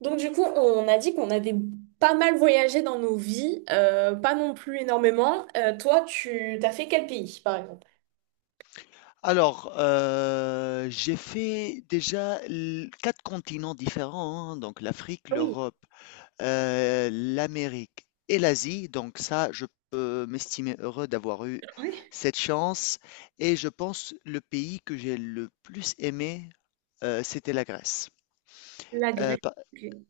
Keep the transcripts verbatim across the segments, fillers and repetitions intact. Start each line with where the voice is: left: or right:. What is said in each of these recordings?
right: Donc du coup, on a dit qu'on avait pas mal voyagé dans nos vies, euh, pas non plus énormément. Euh, toi, tu t'as fait quel pays, par exemple?
left: Alors, heu, j'ai fait déjà l quatre continents différents, hein, donc l'Afrique,
right: Ah oui,
left: l'Europe, heu, l'Amérique et l'Asie. Donc ça, je peux m'estimer heureux d'avoir eu
right: ouais,
left: cette chance, et je pense le pays que j'ai le plus aimé, heu, c'était la Grèce.
right: la
left: Heu,
right: Grèce.
left: pa
right: Ok.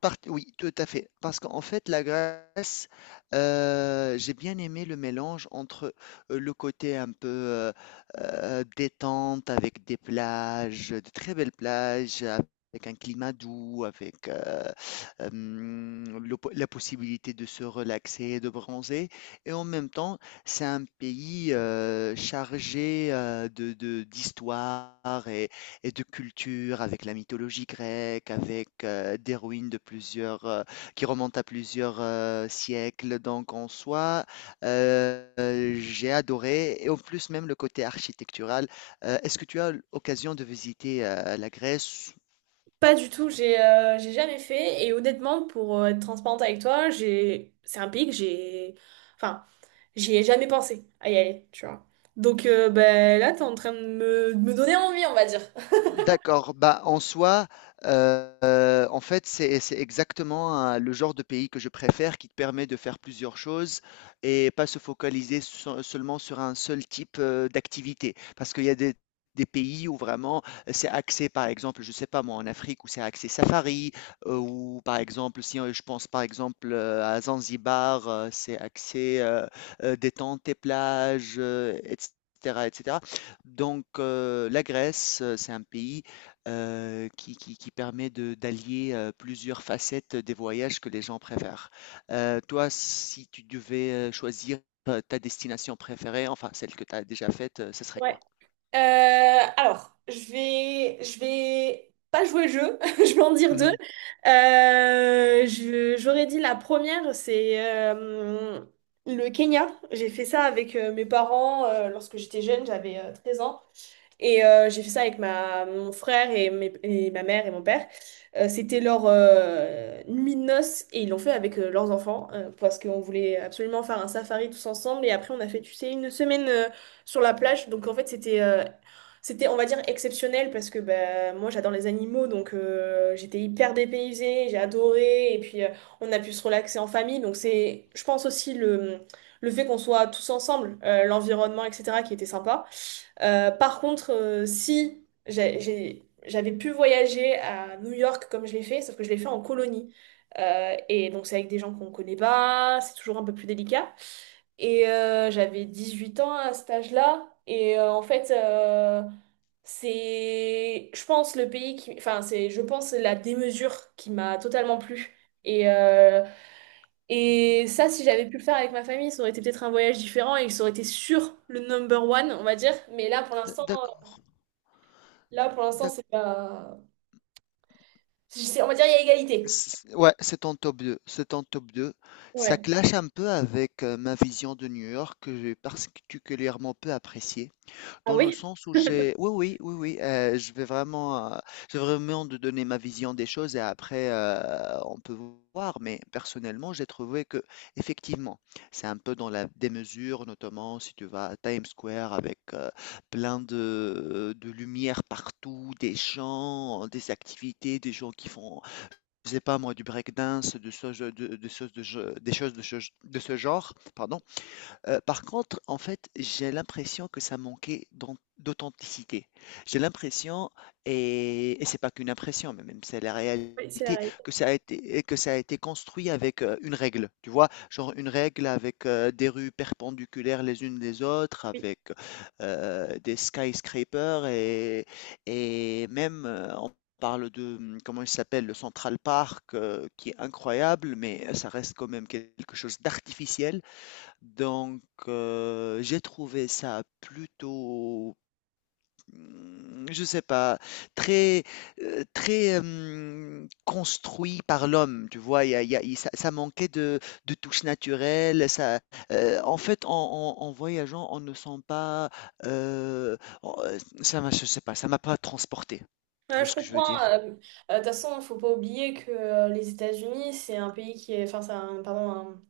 left: Part oui, tout à fait. Parce qu'en fait, la Grèce, heu, j'ai bien aimé le mélange entre, heu, le côté un peu, heu heu, détente, avec des plages, de très belles plages, avec un climat doux, avec, heu, hem, le po la possibilité de se relaxer, de bronzer, et en même temps, c'est un pays, heu, chargé, heu, de de d'histoire et et de culture, avec la mythologie grecque, avec euh, des ruines de plusieurs, euh, qui remontent à plusieurs euh, siècles. Donc en soi, euh, euh, j'ai adoré, et en plus même le côté architectural. Euh, est-ce que tu as l'occasion de visiter euh, la Grèce?
right: Pas du tout, j'ai euh, j'ai jamais fait et honnêtement, pour euh, être transparente avec toi, j'ai c'est un pays que j'ai enfin, j'y ai jamais pensé à y aller, tu vois. Donc euh, ben là, t'es en train de me, de me donner envie, on va dire.
left: D'accord, bah, en soi, heu, en fait, c'est c'est exactement, hein, le genre de pays que je préfère, qui te permet de faire plusieurs choses et pas se focaliser se seulement sur un seul type, heu, d'activité. Parce qu'il y a des des pays où vraiment euh, c'est axé, par exemple, je sais pas moi, en Afrique, où c'est axé safari, heu, ou par exemple si, heu, je pense par exemple, heu, à Zanzibar, heu, c'est axé, heu heu, détente et plage, heu, et cetera, et cetera. Donc, heu, la Grèce, heu, c'est un pays, heu, qui qui qui permet de d'allier, heu, plusieurs facettes des voyages que les gens préfèrent. Heu, toi, si tu devais, heu, choisir, heu, ta destination préférée, enfin celle que tu as déjà faite, heu, ce serait
right: Ouais.
left: quoi?
right: Euh, alors, je vais, je vais pas jouer le jeu, je vais en dire deux.
left: Mmh.
right: Euh, je- j'aurais dit la première, c'est euh, le Kenya. J'ai fait ça avec euh, mes parents euh, lorsque j'étais jeune, j'avais euh, treize ans. Et euh, j'ai fait ça avec ma, mon frère et, mes- et ma mère et mon père. Euh, c'était leur euh, nuit de noces et ils l'ont fait avec euh, leurs enfants euh, parce qu'on voulait absolument faire un safari tous ensemble. Et après, on a fait, tu sais, une semaine euh, sur la plage. Donc en fait, c'était, euh, c'était, on va dire, exceptionnel parce que bah, moi, j'adore les animaux. Donc euh, j'étais hyper dépaysée, j'ai adoré. Et puis, euh, on a pu se relaxer en famille. Donc c'est, je pense aussi, le, le fait qu'on soit tous ensemble, euh, l'environnement, et cetera, qui était sympa. Euh, par contre, euh, si j'ai- j'ai- j'avais pu voyager à New York comme je l'ai fait, sauf que je l'ai fait en colonie. Euh, et donc c'est avec des gens qu'on connaît pas, c'est toujours un peu plus délicat. Et euh, j'avais dix-huit ans à cet âge-là. Et euh, en fait, euh, c'est, je pense, le pays qui... Enfin, c'est, je pense, la démesure qui m'a totalement plu. Et, euh, et ça, si j'avais pu le faire avec ma famille, ça aurait été peut-être un voyage différent et ça aurait été sur le number one, on va dire. Mais là, pour
left: D
right: l'instant,
left: d'accord,
right: là, pour l'instant,
left: d'ac,
right: c'est pas. c'est- On va dire il y a égalité.
left: c ouais, c'est en top deux. C'est en top deux. Ça
right: Ouais.
left: clash un peu avec, heu, ma vision de New York, que j'ai particulièrement peu appréciée.
right: Ah
left: Dans le
right: oui?
left: sens où j'ai oui, oui, oui, oui, heu, je vais vraiment, heu, je vais vraiment de donner ma vision des choses, et après, heu, on peut voir. Mais personnellement, j'ai trouvé que effectivement c'est un peu dans la démesure, notamment si tu vas à Times Square avec, heu, plein de de lumière partout, des chants, des activités, des gens qui font, je sais pas moi, du breakdance, de ce de de choses de je des choses de ce de ce genre, pardon. Heu, par contre, en fait, j'ai l'impression que ça manquait d'an d'authenticité. J'ai l'impression, et et c'est pas qu'une impression, mais même c'est la
right: Oui, c'est la
left: réalité,
right: réalité.
left: que ça a été que ça a été construit avec, heu, une règle, tu vois? Genre une règle avec, heu, des rues perpendiculaires les unes des autres,
right: Oui.
left: avec, heu, des skyscrapers et et même, heu, on parle de, mmh, comment il s'appelle? Le Central Park, heu, qui est incroyable, mais ça reste quand même quelque chose d'artificiel. Donc, heu, j'ai trouvé ça plutôt, mmh, je sais pas, très, heu, très, hem, construit par l'homme, tu vois? Il y a il y a il ça ça manquait de de touches naturelles. Ça, heu, en fait, en en en voyageant, on ne sent pas, heu, on heu, ça m'a je sais pas, ça m'a pas transporté. Tu
right: Ouais,
left: vois
right: je
left: ce que je veux
right: comprends.
left: dire?
right: euh, euh, De toute façon, il ne faut pas oublier que euh, les États-Unis, c'est un pays qui est, enfin, c'est un, pardon, un-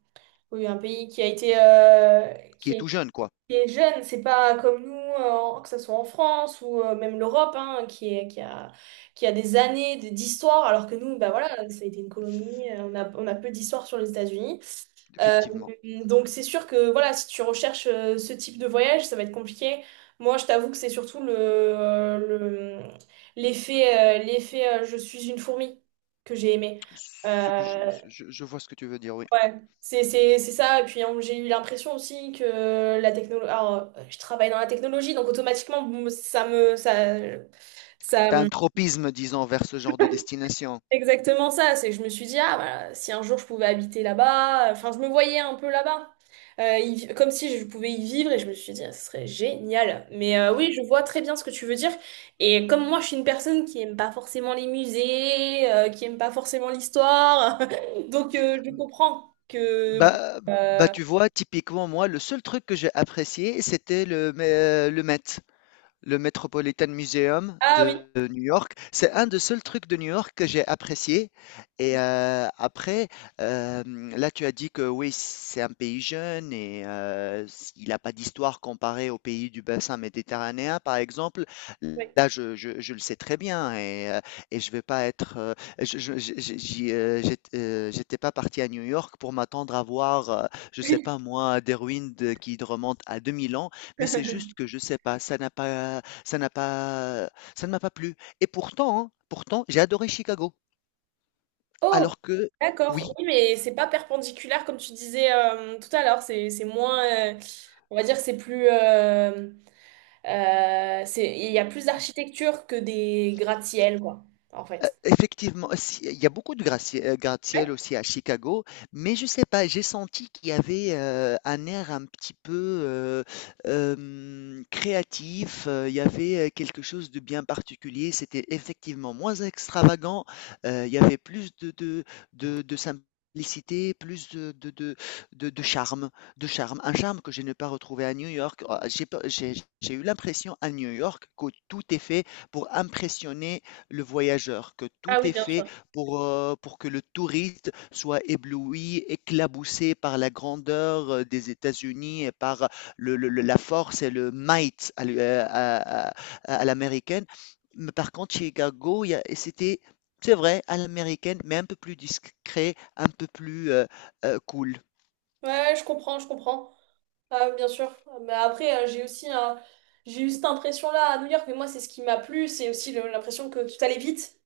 right: oui, un pays qui a été, euh,
left: Qui
right: qui
left: est
right: a
left: tout jeune, quoi,
right: été jeune. C'est pas comme nous, euh, en- que ce soit en France ou euh, même l'Europe, hein, qui est, qui a, qui a des années de- d'histoire, alors que nous, bah voilà, ça a été une colonie. euh, On a, on a peu d'histoire sur les États-Unis. Euh,
left: effectivement.
right: donc c'est sûr que voilà, si tu recherches euh, ce type de voyage, ça va être compliqué. Moi, je t'avoue que c'est surtout le, euh, le- l'effet, euh, l'effet euh, je suis une fourmi que j'ai aimé.
left: Ce que je
right: Euh,
left: je je vois ce que tu veux dire, oui.
right: ouais, c'est, c'est, c'est ça. Et puis hein, j'ai eu l'impression aussi que la technologie... Alors, euh, je travaille dans la technologie, donc automatiquement, bon, ça me... Ça, ça,
left: Tu un tropisme, disons, vers ce genre de destination.
right: Exactement ça. C'est que je me suis dit, ah, voilà, si un jour je pouvais habiter là-bas, enfin, je me voyais un peu là-bas. Euh, y- comme si je pouvais y vivre et je me suis dit, ah, ce serait génial. Mais euh, oui, je vois très bien ce que tu veux dire. Et comme moi, je suis une personne qui aime pas forcément les musées, euh, qui aime pas forcément l'histoire, donc euh, je comprends que. bon,
left: Bah bah,
right: euh,
left: tu vois, typiquement, moi, le seul truc que j'ai apprécié, c'était le mais, heu, le Met, le Metropolitan Museum
right: Ah oui,
left: de de New York. C'est un des seuls trucs de New York que j'ai apprécié. Et euh, après, euh, là, tu as dit que oui, c'est un pays jeune et euh, il n'a pas d'histoire comparée aux pays du bassin méditerranéen, par exemple. Là, je, je- je le sais très bien, et, euh, et je vais pas être. euh, je, je- je- j'y, euh, j'ét- euh, j'étais pas parti à New York pour m'attendre à voir, euh, je sais
right: oui.
left: pas moi, des ruines de- qui remontent à deux mille ans.
right: Oui.
left: Mais c'est juste que je sais pas, ça n'a pas ça n'a pas ça ne m'a pas plu, et pourtant, hein, pourtant j'ai adoré Chicago.
right: Oh,
left: Alors que
right: d'accord.
left: oui,
right: Oui, mais c'est pas perpendiculaire comme tu disais euh, tout à l'heure. C'est c'est moins. Euh, on va dire c'est plus. Euh, Euh, c'est, il y a plus d'architecture que des gratte-ciel, quoi, en fait.
left: effectivement, si il y a beaucoup de gratte-ciel
right: Ouais.
left: gratte-ciel aussi à Chicago, mais je sais pas, j'ai senti qu'il y avait, heu, un air un petit peu, heu, hem, créatif, heu, il y avait, heu, quelque chose de bien particulier. C'était effectivement moins extravagant, heu, il y avait plus de de de de simplicité, plus de de de de de charme, de charme. Un charme que je n'ai pas retrouvé à New York. Oh, j'ai pas j'ai j'ai eu l'impression à New York que tout est fait pour impressionner le voyageur, que tout
right: Ah oui,
left: est
right: bien
left: fait
right: sûr.
left: pour, heu, pour que le touriste soit ébloui, éclaboussé par la grandeur, heu, des États-Unis et par le le le la force et le might à l'u heu, à à à l'américaine. Mais par contre, Chicago, il y a et c'était c'est vrai, à l'américaine, mais un peu plus discret, un peu plus, heu heu, cool.
right: Ouais, je comprends, je comprends. Ah, oui, bien sûr. Mais après, euh, j'ai aussi un... j'ai eu cette impression-là à New York, mais moi, c'est ce qui m'a plu. C'est aussi le- l'impression que tout allait vite.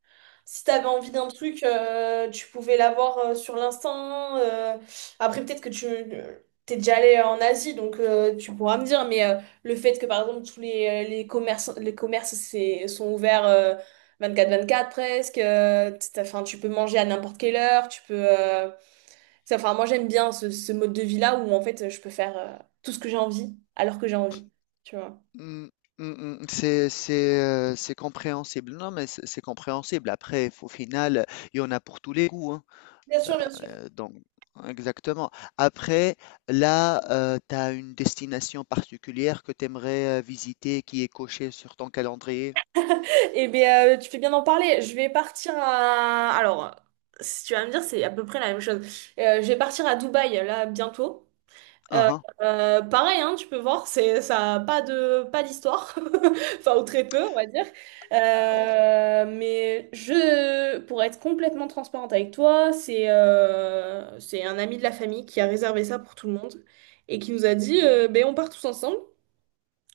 right: Si t'avais envie d'un truc, euh, tu pouvais l'avoir euh, sur l'instant. euh. Après, peut-être que tu euh, t'es déjà allé euh, en Asie, donc euh, tu pourras me dire. Mais euh, le fait que, par exemple, tous les, euh, les commerces, les commerces c'est- sont ouverts euh, vingt-quatre vingt-quatre presque. Euh, t'as- enfin, tu peux manger à n'importe quelle heure. Tu peux. euh, ça, Enfin, moi, j'aime bien ce, ce mode de vie-là où, en fait, je peux faire euh, tout ce que j'ai envie, alors que j'ai envie, tu vois.
left: Mmh. Mmh mh. C'est c'est, heu, c'est compréhensible. Non, mais c'est c'est compréhensible. Après, au final, il y en a pour tous les goûts, hein.
right: Bien sûr, bien sûr.
left: Euh, donc, exactement. Après, là, tu as une destination particulière que tu aimerais visiter, qui est cochée sur ton calendrier.
right: Eh bien, tu fais bien d'en parler. Je vais partir à... Alors, si tu vas me dire, c'est à peu près la même chose. Euh, je vais partir à Dubaï, là, bientôt. Euh,
left: Uhum.
right: euh, Pareil, hein, tu peux voir, c'est, ça a pas de, pas d'histoire, enfin, ou très peu, on va dire. Euh, mais je, pour être complètement transparente avec toi, c'est euh, c'est un ami de la famille qui a réservé ça pour tout le monde et qui nous a dit, euh, ben, on part tous ensemble.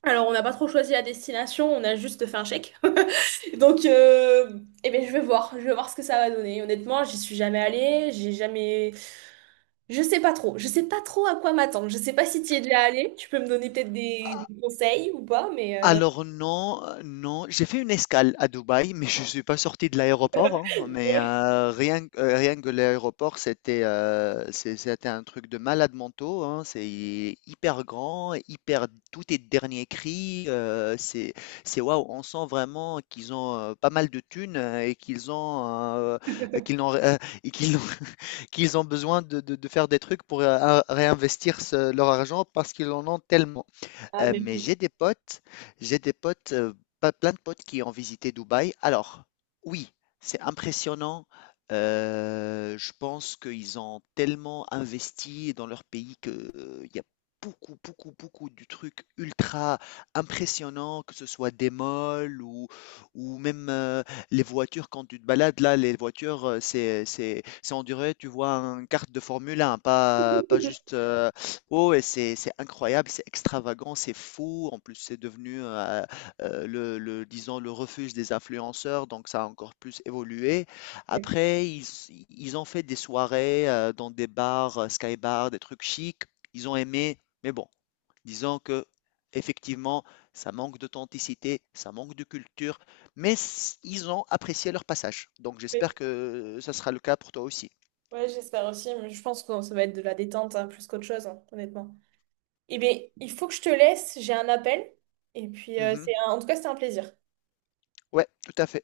right: Alors, on n'a pas trop choisi la destination, on a juste fait un chèque. Donc, euh, eh ben, je vais voir, je vais voir ce que ça va donner. Honnêtement, j'y suis jamais allée, j'ai jamais. Je sais pas trop. Je sais pas trop à quoi m'attendre. Je sais pas si tu y es déjà allé. Tu peux me donner peut-être des, des conseils ou pas, mais... euh,
left: Alors non, heu, non, j'ai fait une escale à Dubaï, mais je suis pas sorti de l'aéroport, hein, mais heu, rien que euh, rien que l'aéroport, c'était, heu, c'est c'était un truc de malade mentaux, hein. C'est hyper grand, hyper tout est dernier cri, heu, c'est c'est waouh, on sent vraiment qu'ils ont, heu, pas mal de thunes, heu, et qu'ils ont, heu, qu'ils n'ont ré euh, et qu'ils ont qu'ils ont besoin de de de faire des trucs pour, heu, réinvestir ce leur argent parce qu'ils en ont tellement.
right: Ah,
left: Heu,
right: mais
left: mais
right: oui.
left: j'ai des potes j'ai des potes, heu, pas plein de potes qui ont visité Dubaï. Alors, oui, c'est impressionnant. Heu, je pense qu'ils ont tellement investi dans leur pays que, heu, il y a beaucoup, beaucoup, beaucoup du truc ultra impressionnant, que ce soit des malls ou ou même, heu, les voitures quand tu te balades là, les voitures, heu, c'est c'est c'est on dirait, tu vois, un kart de Formule un, pas pas juste, heu. Oh, et c'est c'est incroyable, c'est extravagant, c'est fou. En plus, c'est devenu, heu heu, le le disons le refuge des influenceurs, donc ça a encore plus évolué.
right: Ouais,
left: Après, ils ils ont fait des soirées, heu, dans des bars, heu, sky bars, des trucs chics. Ils ont aimé, mais bon, disons que effectivement ça manque d'authenticité, ça manque de culture, mais s ils ont apprécié leur passage. Donc
right: oui.
left: j'espère que euh, ça sera le cas pour toi aussi.
right: Ouais, j'espère aussi, mais je pense que ça va être de la détente hein, plus qu'autre chose, hein, honnêtement. Eh bien, il faut que je te laisse. J'ai un appel. Et puis, euh,
left: Mmh.
right: c'est un- en tout cas, c'était un plaisir.
left: Ouais, tout à fait.